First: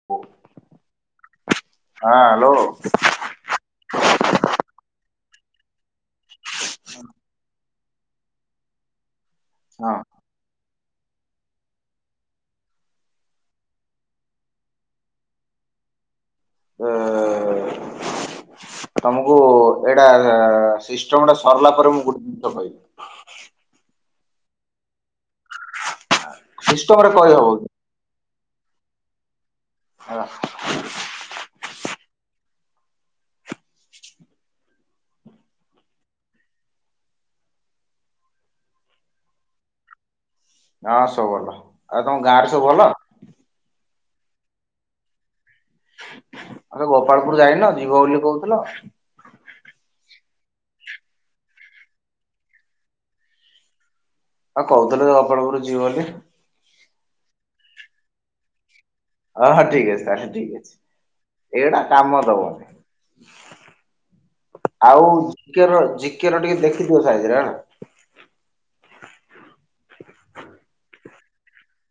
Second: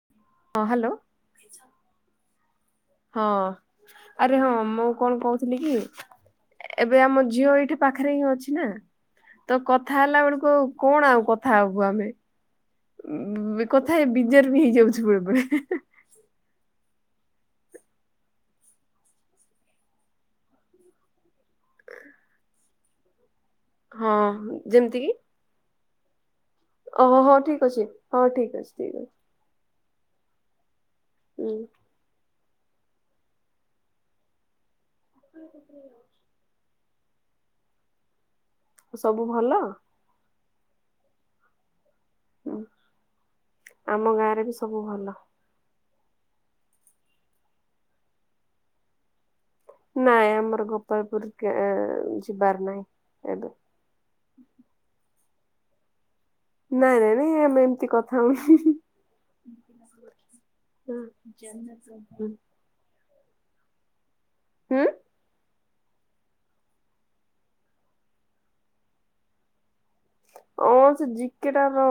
[inaudible] ହଁ ହ୍ୟାଲୋ। ହଁ ହ୍ୟାଲୋ। ହଁ ଆରେ ହଁ ମୁଁ କଣ କହୁଥିଲି କି। ଏବେ ଆମ ଝିଅ ଏଇଠି ପାଖରେ ହିଁ ଅଛି ନା ତ କଥା ହେଲା ବେଳକୁ କଣ ଆଉ କ। କଥା ହବୁ ଆମେ କଥା ହେଇ ବିଯାର ବି ହେଇଯାଉଛୁ ବେଳେ ବେଳେ। ଅ। ତମକୁ ଏଇଟା ସିଷ୍ଟମଟା ସରିଲା ପରେ ମୁଁ ଗୋଟେ ଜିନିଷ କହିବି। ହଁ ଯେମିତି କି। ସିଷ୍ଟମ ରେ ଓହୋ ହଁ କହିହବ କି ଠିକି ଅଛି ହଉ ଠିକ ଅଛି ଠିକ୍ ଅଛି। ହା ଉଁ [unintelligible] ସବୁ ଭଲ। ଆ ସବୁ ଭଲ ଆଉ ତମ ଗାଁ ରେ ହୁଁ, ସବୁ ଭଲ। ଆମ ଗାଁରେ ବି ସବୁ ଭଲ। ଆରେ ଗୋପାଳପୁରୁ ଯାଇନ ଯିବ ବୋଲି କହୁଥିଲ। ନାଇଁ ଆମର ଗୋପାଳପୁରୁ କୁ ଯିବାର ନାହିଁ ଏବେ। ଆଉ କହୁଥିଲ ଗୋପାଳପୁରୁ ଯିବ ବୋଲି। ନାଇଁ ନାଇଁ ଆମେ ଏମିତି କଥା ହଉଥିଲୁ। ହଁ ହଁ ଠିକି ଅଛି ତାହେଲେ ଠିକି ଅଛି ଏଇଗୁଡା କାମ ଦେବ। ହୁଁ ଆଉ ଜିକେ ର ଯିକେ ର ଟିକେ ଦେଖି ଥିବ ସାଇଜ ରେ ହେଲା। ଓ ସେ ଜିକେଟାର।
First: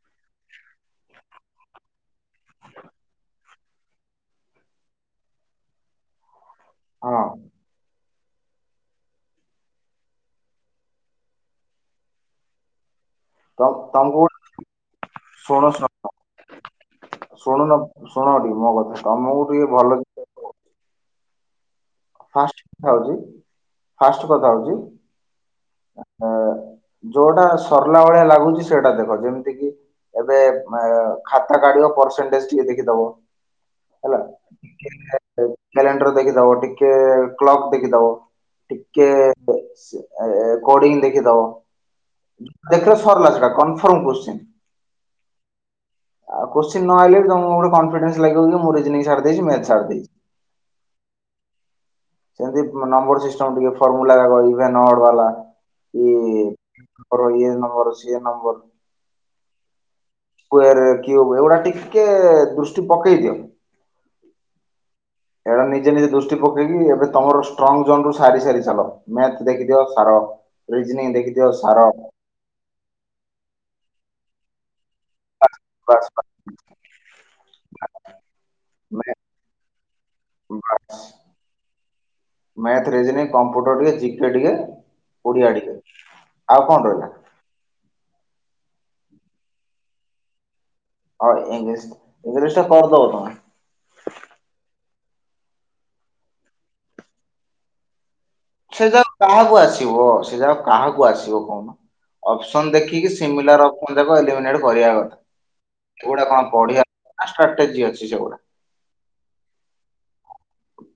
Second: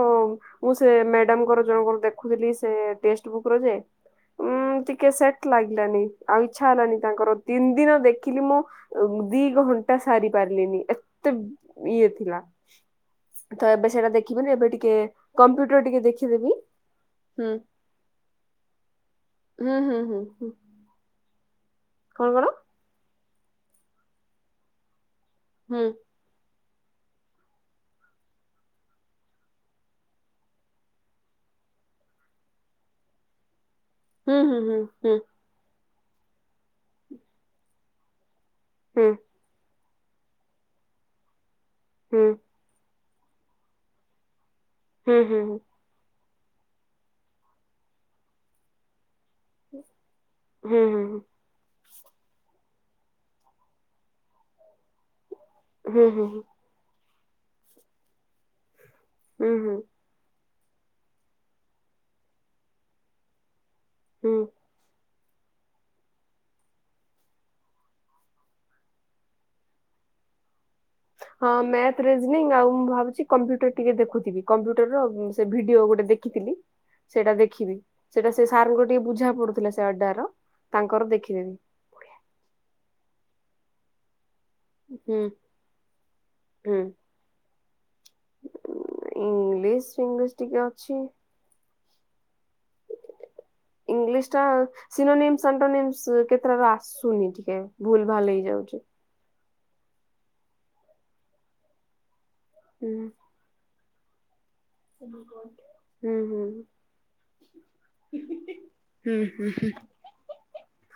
ମୁଁ ସେ ମ୍ୟାଡାମଙ୍କର ଜଣଙ୍କର ଦେଖୁଥିଲି ସେ ଟେଷ୍ଟ ଵୁକ୍ ର ଯେ। ଉଁ ଟିକେ ସେଟ୍ ଲାଗିଲାନି ଆଉ ଇଚ୍ଛା ହେଲାନି ହଁ ତାଙ୍କର ତିନି ଦିନ ଦେଖିଲି ମୁଁ। ଦି ଘଣ୍ଟା ସାରି ପାରିଲିନି ଏତେ ଇଏ ଥିଲା। ତ ଏବେ ସେଇଟା ଦେଖିବିନି ଏବେ ଟିକେ ଶୁଣ କମ୍ପ୍ୟୁଟର ଶୁଣ ଟିକେ ଦେଖିଦେବି। ହୁଁ ଶୁଣୁନ ଶୁଣ ଟିକେ ମୋ କଥା ତମକୁ ଟିକେ ହୁଁ ହୁଁ ଭଲ ହୁଁ ଜ। ହୁଁ କଣ କଣ ଫାଷ୍ଟ କଥା ହଉଛି ଫାଷ୍ଟ କଥା ହଉଛି। ହୁଁ। ଅ ଯୋଉଟା ସରିଲା ଭଳିଆ ଲାଗୁଛି ସେଇଟା ଦେଖ ଯେମିତି କିି। ଏବେ ଖାତା କାଡିବ ପରସେଣ୍ଟେଜ ଟିକେ ଦେଖିଦବ। ହେଲା ହୁଁ ହୁଁ ଟିକେ କ୍ୟାଲେଣ୍ଡର ଦେଖିଦବ ଟିକେ କ୍ଲକ ଦେଖିଦବ। ହୁଁ ଟିକେ ସେ କୋଡ଼ିଙ୍ଗ ଦେଖିଦବ। ହୁଁ। ଦେଖିଲ ସରିଲା ସେଟା କନଫର୍ମ କୋଶ୍ଚିନ। ହୁଁ ହୁଁ ହୁଁ। ଆଉ କୋଶ୍ଚି ନ ହେଲେ ବି ତମକୁ ଗୋଟେ କନଫିଡେନ୍ସ ଲାଗିବ କି ଜେ ମୁଁ ରିଯୋନିଂ ସାରି ଦେଇଛି ମେଥ ସାରି ଦେଇଛି। ହୁଁ ହୁଁ ହୁଁ। ସେମତି ନମ୍ବର ସିଷ୍ଟମ ଟିକେ ଫର୍ମୁଲା ଇଭେନ ଅଡ ବାଲା ହୁଁ ହୁଁ ହୁଁ କି। ହୁଁ ହୁଁ କର ଇଏ ନମ୍ବର ସିଏ ନମ୍ବର। ହୁଁ ହୁଁ। ସ୍କୁୟାର କ୍ୟୁବ ଏଇଗୁଡା ଟିକେ ଦୃଷ୍ଟି ପକେଇ ଦିଅ। ହୁଁ। ଏବେ ନିଜେ ନିଜେ ଦୃଷ୍ଟି ପକେଇକି ଏବେ ତମର ଷ୍ଟ୍ରଙ୍ଗ ଜୋନ ରୁ ସାରି ସାରି ଚାଲ। ମ୍ୟାଥ ଦେଖିଦିଅ ସାର। ରିଜନିଂ ଦେଖିଦିଅ ହଁ ସାର ମ୍ୟାଥ, ରେଜିନିଂ ଆଉ ମୁଁ ଭାବୁଚି କମ୍ପ୍ୟୁଟର ଟିକେ ଦେଖୁଥିବି କମ୍ପ୍ୟୁଟରର ଉଁ ସେ ଭିଡିଓ ବାସ୍ ଗୋଟେ ବାସ୍ ଦେଖିଥିଲି। ସେଇଟା ଦେଖିବି। ସେଇଟା ସେ ସାର୍ ଙ୍କ ଟିକେ ବୁଝା ପଡୁଥିଲା ସେ ଅଡାର ର ତାଙ୍କର ଦେଖିବି। ମ୍ୟାଥ, ରିଜନିଂ, କମ୍ପ୍ୟୁଟର ଟିକେ, ଜିକେ ଟିକେ, ହୁଁ ଓଡ଼ିଆ ଟିକେ। ଆଉ ହୁଁ କଣ ରହିଲା? ଇଂଲିଶ ଫିଙ୍ଗିଲିସି ଟିକେ ଅଛି। ଆଉ ଇଂଲିସ ଇଂଲିସ ଟା କରଦବ ତମେ। ଇଂଲିଶ ଟା ସିନୋନେମସ୍ ସନ୍ଟୋନେମସ୍ କେତେଟା ରା ଆସୁନି। ଏ ଭୁଲ ଭାଲ ହେଇଯାଉଚି। ଯେ କାହାକୁ ଆସିବ ସେ ଯା କାହାକୁ ଆସିବ କଣ? ଅପସନ ହୁଁ ଦେଖିକି ସିମିଲାର ଅପ୍ ମୁଁ କହିଲି ତାକୁ ଏଲିମିଣ୍ଟେ କରିଆ କଥା। ହୁଁ ଏଗୁଡା ହୁଁ କଣ ପଢା ସ୍ଟ୍ରଟେଜି ଅଛି ସେଗୁଡା। ହୁଁ ହୁଁ ହୁଁ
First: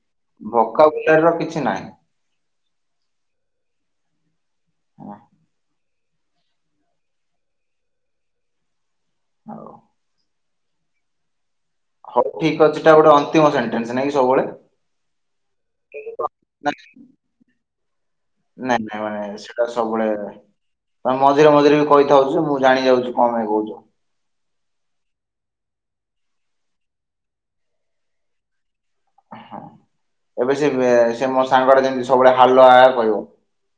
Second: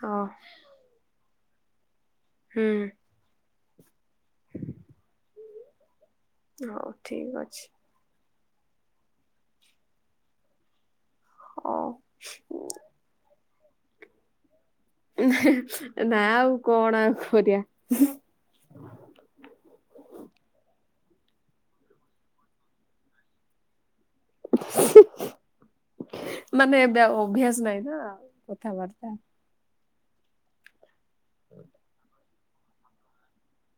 ହଁ। କମ୍ପେୟାର ର କିଛି ନାହିଁ। ହୁଁ। [inaudible] ହଁ। ହଉ ଠିକ ଅଛି। ହଉ। ହଉ। ହଉ ଠିକ ଅଛିଟା ଗୋଟେ ଅନ୍ତିମ ସେଣ୍ଟେନ୍ସ ନାଇଁ ସବୁବେଳେ। ନା ଆଉ ନାଇଁ କଣ ଆଉ କରିଆ? ନାଇଁ ନାଇଁ ମାନେ ସେଟା ସବୁବେଳେ ତମେ ମଝିରେ ମଝିରେ ବି କହିଥାଉଚ ମୁଁ ଜାଣି ଯାଉଚ କଣପାଇଁ କହୁଚ। ମାନେ ଏବେ ଅଉ ଅଭ୍ୟାସ ନାଇଁ ନା କଥାବାର୍ତ୍ତା। ହୁଁ ଏବେ ସେ ସେ ମୋ ସାଙ୍ଗଟେ ଯେମିତି ସବୁବେଳେ ହାଲୋ ହାଏ କହିବ।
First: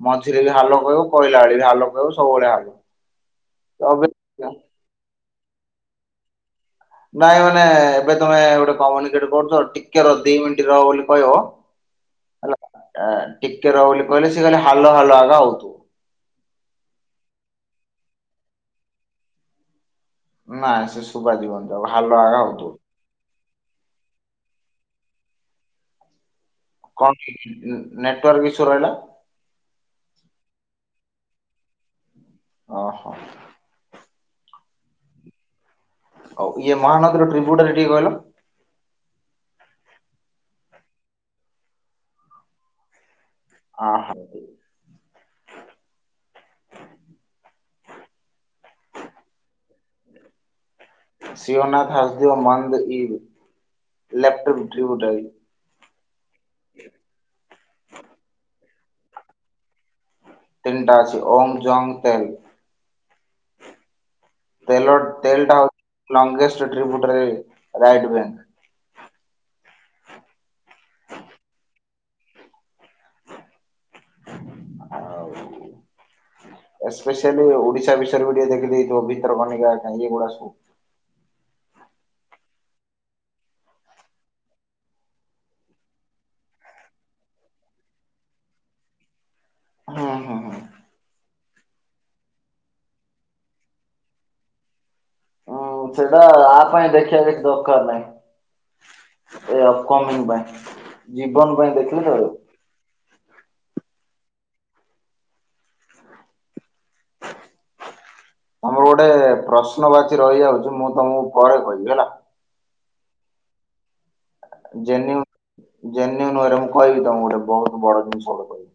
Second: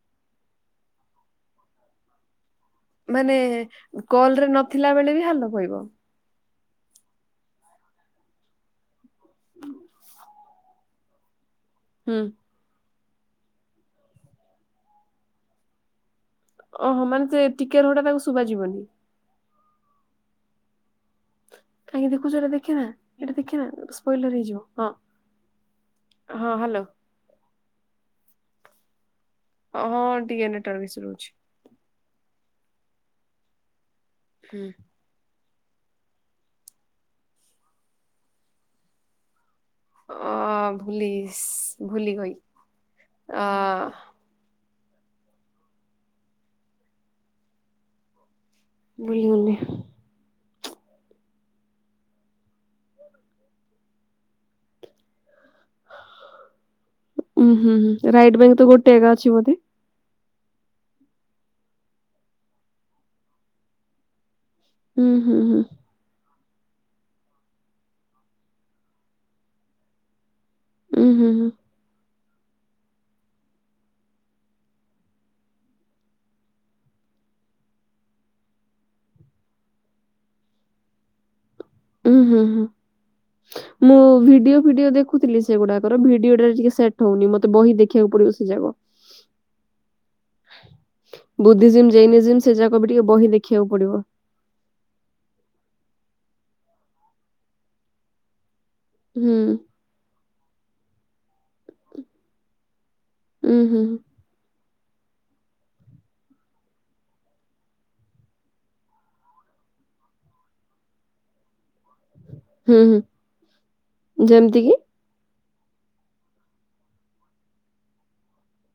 ମଝିରେ ବି ହାଲୋ କହିଲା ବେଳେ ବି ହାଲୋ କହିବ ସବୁବେଳେ ହାଲୋ। ମାନେ ତ ଏବେ କଲରେ ନଥିଲା ବେଳେ ବି ହାଲୋ କହିବ। ନାଇଁ ମାନେ ଏବେ ତମେ ଗୋଟେ କମ୍ୟୁନିକେଟେ କରୁଚ ଟିକେ ରହ ଦି ମିନିଟ ରହ ବୋଲି କହିବ ହୁଁ। ହେଲା। ଅଁ ଟିକେ ର ବୋଲି କହିଲେ ସେ ଖାଲି ହାଲୋ ହାଲୋ ହାଲୋ ହୋଉଥିବ। ଓହୋ ମାନେ ସେ ଟିକେ ରହଟା ତାକୁ ଶୁବାଯିବନି। ନାଇଁ ସେ ଶୁବାଜିବନ ଯୋଉ ହାଲୋ ହାଏ ହଉଥିବ। ଏଇଟା ଦେଖେ ନା ସ୍ପଏଲର ହେଇଯିବ ହଁ। ହଁ ହାଲୋ। କଣ ନେଟୱାର୍କ ଇସ୍ୟୁ ରହିଲା? ଓ ହଁ ଟିକେ ନେଟୱାର୍କ ଇସ୍ୟୁ ରହୁଚି। ଓହୋ। ହୁଁ। ହଉ ଇଏ ମହାନଦୀର ଟ୍ରିଭ୍ୟୁଟା ଟିକେ କିହିଲ। ଅ ଭୁଲିଯାଇସି ଭୁଲିଗଇ ଅ ଅହ ଭୁଲିଗଲି। ସିଓନାଥ ହସଦଓ ମନ୍ଦ ଇ [unintelligible] ଉଁ ହୁଁ ହୁଁ ରାଇଟ ବ୍ୟାଙ୍କ୍ ତ ଗୋଟେଏଗା ଅଛି ବୋଧେ? ତିନଟା ଅଛି ଓମ୍ ଜଙ୍ଗ ତେଲ ତେଲ ଉଁ ହୁଁ ତେଲ ଟା ହୁଁ ହଉଛି ଲଙ୍ଗେଷ୍ଟ [unintelligible] ବ୍ୟାଙ୍କ। ଉୁଁ ହୁଁ ହୁଁ। ଆଉ [inaudible] ଉୁଁ ହୁଁ ହୁଁ। ହଁ। ମୁଁ ଭିଡିଓ ଫିଡିଓ ଦେଖୁଥିଲି ସେଗୁଡାକର। ଭିଡିଓଟା ଟିକେ ସେଟ୍ ହଉନି ମତେ ବହି ଦେଖିବାକୁ ପଡିବ, ସେ ଯାକର। ହଁ। ବୁଦ୍ଧିଜିମ୍, ଜେନିଜିମ୍ ସେ ଯାକ ବି ଟିକେ ବହି ଦେଖିବାକୁ ପଡିବ। ହୁଁ ସେଟା ଆ ପାଇଁ ଦେଖିବା କି ଦରକାର ନାହିଁ। ହୁଁ ଏ ଅପକମିଂ ପାଇଁ। ଜୀବନ ପାଇଁ ଦେଖିଲି ଆଉ। ହୁଁ ହୁଁ। ତମର ଗୋଟେ ପ୍ରଶ୍ନ ବାଚୀ ରହିଯାଉଛି ମୁଁ ତମକୁ ପରେ କହିବି ହେଲା। ହୁଁ ହୁଁ, ଯେମିତି କି? ଜେନ୍ୟୁ ଜେନ୍ୟୁ ନୁହଁରେ ମୁଁ କହିବି ତମକୁ ଗୋଟେ ବହୁତ ବଡ଼ ଜିନିଷ ଟେ କହିବି।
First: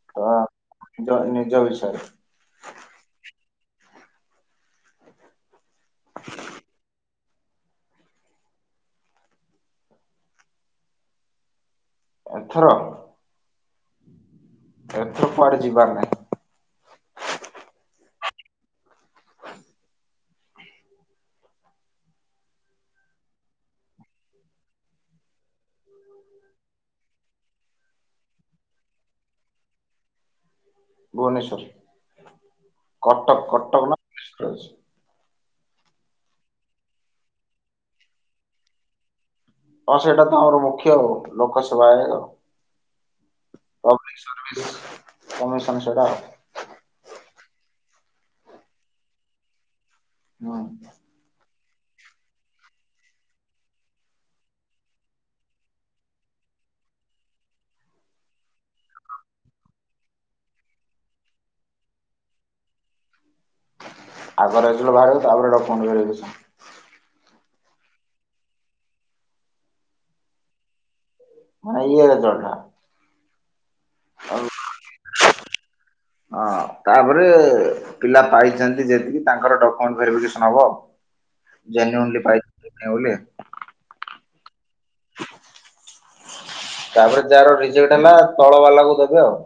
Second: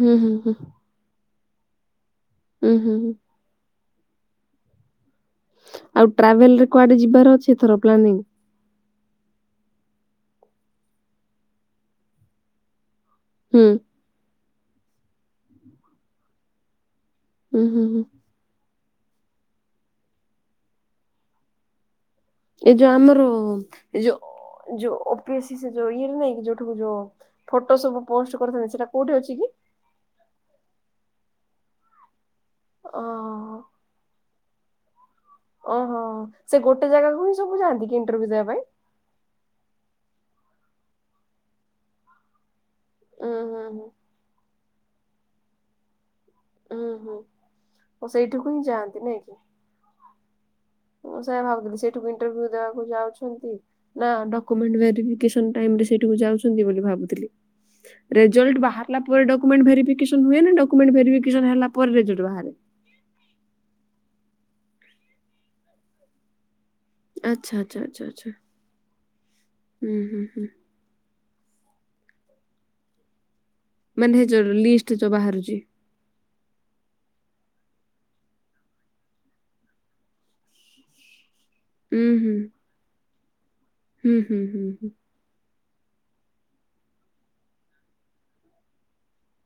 ହୁଁ ହୁଁ ହୁଁ। ଜ ନିଜ ବିଷୟରେ। ହୁଁ ହୁଁ ହୁଁ। ଆଉ ଟ୍ରାଭେଲ ରେ କୁଆଡେ ଯିବାର ଅଛି ଏଥର ପ୍ଲାନିଂ? ଏଥର? ହୁଁ। ଏଥର କୁଆଡେ ଯିବାର ନାହିଁ। ହୁଁ ହୁଁ ହୁଁ। ଏଇ ଯୋଉ ଆମର ଏ ଯୋଉ ଯୋଉ ଓ ପି ଏ ସି ଯୋଉ ଇଏ ନୁହେଁ କି ଯୋଉଠାକୁ ଯୋଉ ଫଟୋ ସବୁ ପୋଷ୍ଟ କରିଥାନ୍ତି ସେଇଟା କୋଉଠି ଅଛି କି? ଭୁବନେଶ୍ଵରରେ। ଓହୋ କଟକ-କଟକ ନା ଓହୋଃ, ସେ ଗୋଟେ ଜାଗାକୁ ହିଁ ସବୁ ଯାଆନ୍ତି କି ଇଣ୍ଟରଭି୍ୟୁ ଦେବା ପାଇଁ? ହଁ ସେଇଟା ତ ଆମର ମୁଖ୍ୟ ଲୋକ ସେବା। ଉଁ ହୁଁ ହୁଁ। କମିଶନ୍ ସେଟା ଆଉ। ଉୁଁ ହୁଁ, ସେଇଠିକୁ ହିଁ ଯାଆନ୍ତି ନାଇଁ କି? ହଁ। ମୁଁ ସେଇଆ ଭାବୁଥିଲି ସେଇଠିକୁ ଇଣ୍ଟରଭିୟୁ ଦେବାକୁ ଯାଉଛନ୍ତି ନା ଡକ୍ୟୁମେଣ୍ଟ ଭେରିଫିକେସନ୍ ଟାଇମ୍ ରେ ସେଇଠାକୁ ଯାଉଛନ୍ତି ବୋଲି ଭାବୁଥିଲି। ରେଜଲ୍ଟ ବାହାରିଲା ପରେ ଡକ୍ୟୁମେଣ୍ଟ ଭେରିଫିକେସନ ହୁଏ ନା ଡକ୍ୟୁମେଣ୍ଟ ଭେରିଫିକେସନ୍ ହେଲା ପରେ ରେଜଲ୍ଟ ବାହାରେ? ଆଗ ରେଜଲ୍ଟ ବାହାରିବ, ତା ପରେ ଡକ୍ୟୁମେଣ୍ଟ ଭେରିଫିକେସନ୍। ଆଚ୍ଛା ଆଚ୍ଛା ଆଚ୍ଛା ଆଚ୍ଛା। ହୁଁ ହୁଁ ହୁଁ। [unintelligible] ମାନେ ଆଉ ଯୋ ଲିଷ୍ଟ ଯୋଉ ବାହାରୁଛି? ହଁ, ତାପରେ ପିଲା ପାଇଛାନ୍ତି ଯେତିକି, ତାଙ୍କର ଡକ୍ୟୁମେଣ୍ଟ ଭେରିଫିକେସନ ହବ। ହୁଁ [unintelligible] ହୁଁ ହୁଁ ହୁଁ ହୁଁ। ତାପରେ ଯାହାର ରିଜେକ୍ଟ ହେଲା ତଳ ବାଲା କୁ ଦେବେ ଆଉ।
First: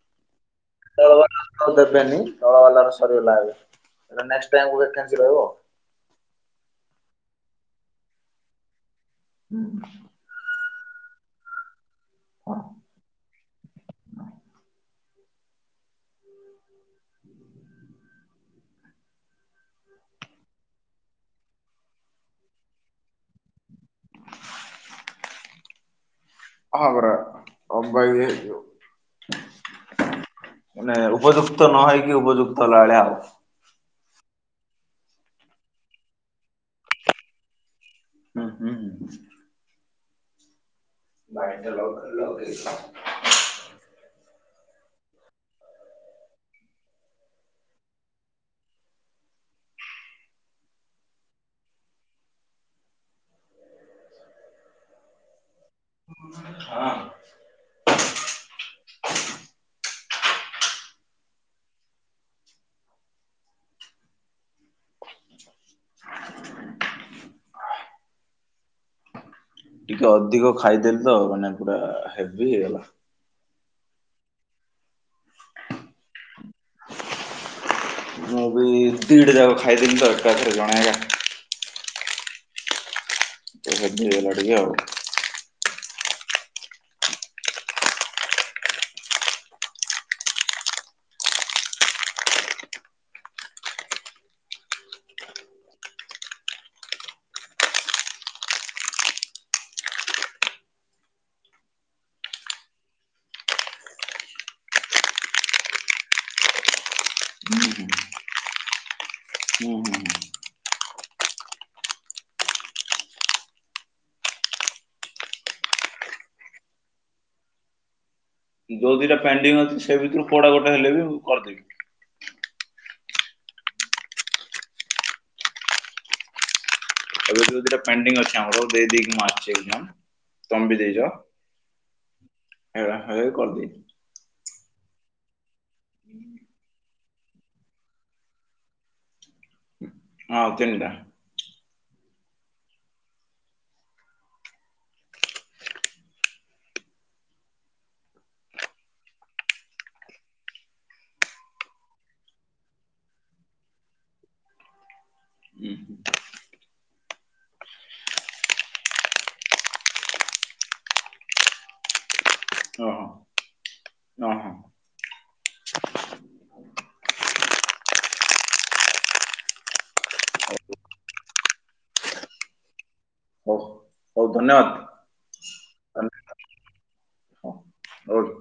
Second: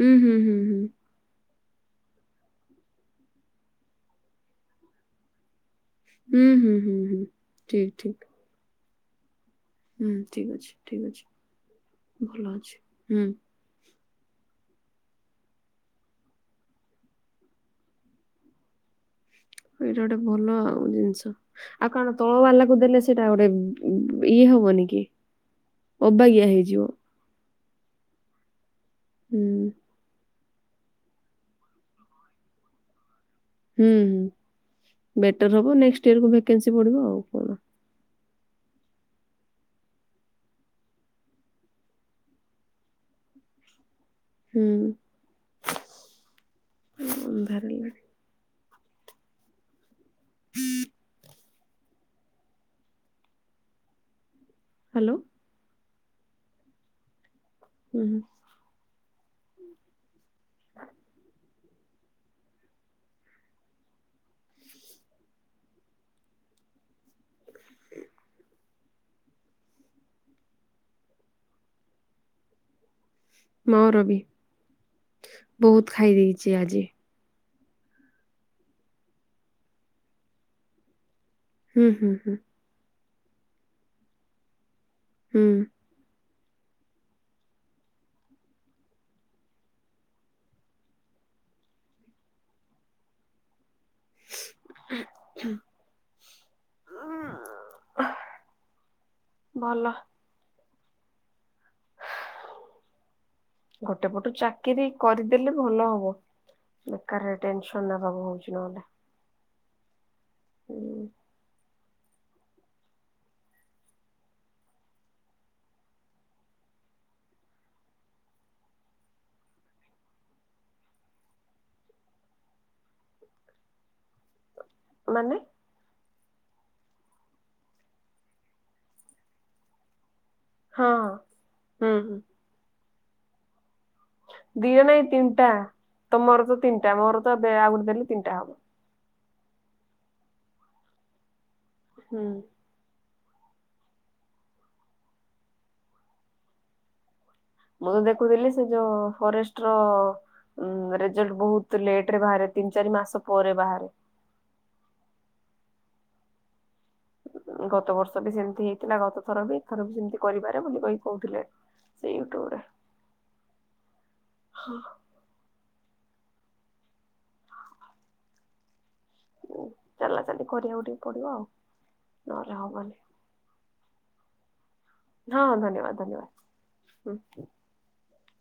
ହୁଁ ହୁଁ ହୁଁ ହୁଁ। ବା ଦେବେନି ତଳ ବାଲାର ସରିଗଲା ଏଇଲେ ଏଟା ନେଷ୍ଟ ପାଇଁ ଗୋଟେ [unintelligible] ରହିବ। ହୁଁ ହୁଁ ହୁଁ ହୁଁ ଠିକ୍ ଠିକ୍। ହୁଁ ହୁଁ। ହୁଁ ଠିକ୍ ଅଛି ଠିକ୍ ଅଛି ଭଲ ଅଛି ହୁଁ। ଏଇଟା ଗୋଟେ ଭଲ ଆଉ ଜିନିଷ। ଆଉ କଣ ତଳ ବାଲା କୁ ଦେଲେ ସେଇଟା ଗୋଟେ ଇଏ ହବନି କି? ଅବାଗିଆ ହଁ ହେଇଯିବ। ପରା ଅବାଗିଆ ହେଇଯିବ। ହୁଁ। ମାନେ ଉପଯୁକ୍ତ ନହେଇକି ଉପଯୁକ୍ତ ହେଲା ଭଳିଆ ଆଉ। ହୁଁ ହୁଁ ବେଟର ହବ ନେକ୍ସଟ ଇୟର କୁ ଭେକେନ୍ସି ବଢ଼ିବ ଆଉ କଣ। ହୁଁ ହୁଁ। [unintelligible] ହୁଁ ଉଁ ଅନ୍ଧାର ହେଲାଣି। [inaudible] ହାଲୋ। ହଁ। ହୁଁ। [inaudible] [inaudible] [unintelligible] ଟିକେ ଅଧିକ ଖାଇଦେଲି ତ ମାନେ ପୁରା ହେଭି ହେଇଗଲା। ମୋର ବି ବହୁତ ଖାଇ ଦେଇଛି ଆଜି। ମୁଁ ବି ଦିଟା ଯାକ ଖାଇଦେଲି ତ ଏକା ଏକାରେ ଜଣେ ଏକା। ହୁଁ ହୁଁ ହୁଁ। ତ ହେଭି ହେଇଗଲା ଟିକେ ଆଉ। ହୁଁ। [unintelligible] ଭଲ। ଗୋଟେ ପଟୁ ଚାକିରୀ କରିଦେଲେ ଭଲ ହବ। ବେକାରରେ ହୁଁ ହୁଁ। ଟେନସନ ନବାକୁ ହଉଛି ନହେଲେ। ହୁଁ ହୁଁ। ହୁଁ ହୁଁ। ଯୋଉ ଦିଇଟା ପେଣ୍ଡିଙ୍ଗ ଅଛି ସେ ଭିତରୁ କୋଉଟା ଗୋଟେ ହେଲେ ବି ମୁଁ କରଦେବି। ମାନେ? ତା ଭିତରେ ଦିଟା ପେଣ୍ଡିଙ୍ଗ ଅଛି ଆମର ଦେଇଦେଇକି ମୁଁ ଆସଛି ଏକ୍ଜାମ। ତମେ ହଁ ହୁଁ ହୁଁ। ହେଇରା ହେଲେବି କରଦେବି। ଦିିଟା ନାଇଁ ତିନଟା ତମର ତ ତିନଟା ମୋର ତ ଦେ ଏବେ ଆଉ ଗୋଟେ ଦେଲେ ତିନଟା ହବ। ଆଉ ତିନଟା। ହୁଁ। ମୁଁ ତ ଦେଖୁଥିଲି ସେ ଯୋଉ ଫରେଷ୍ଟ ର। ଉଁ ରେଜଲ୍ଟ ବହୁତ ଲେଟରେ ବାହାରେ ତିନ ଚାରି ମାସ ପରେ ବାହାରେ। ହୁଁ ହୁଁ। ଗତ ବର୍ଷ ବି ସେମତି ହେଇଥିଲା ଗତ ଥର ବି ଏଥର ବି ସେମତି କରିପାରେ ମୋତେ ଭାଇ କହୁଥିଲେ। ସେଇ [unintelligible] ରା। ଓ ହୋ ଚାଲା ଚାଲି କରିବାକୁ ଟିକେ ପଡିବ ଆଉ ନହେଲେ ହବନି ହଉ ହଉ ଧନ୍ୟବାଦ ହଁ ହଁ ଧନ୍ୟବାଦ ଧନ୍ୟ- ଧନ୍ୟବାଦ ହଁ ହଉ ହଉ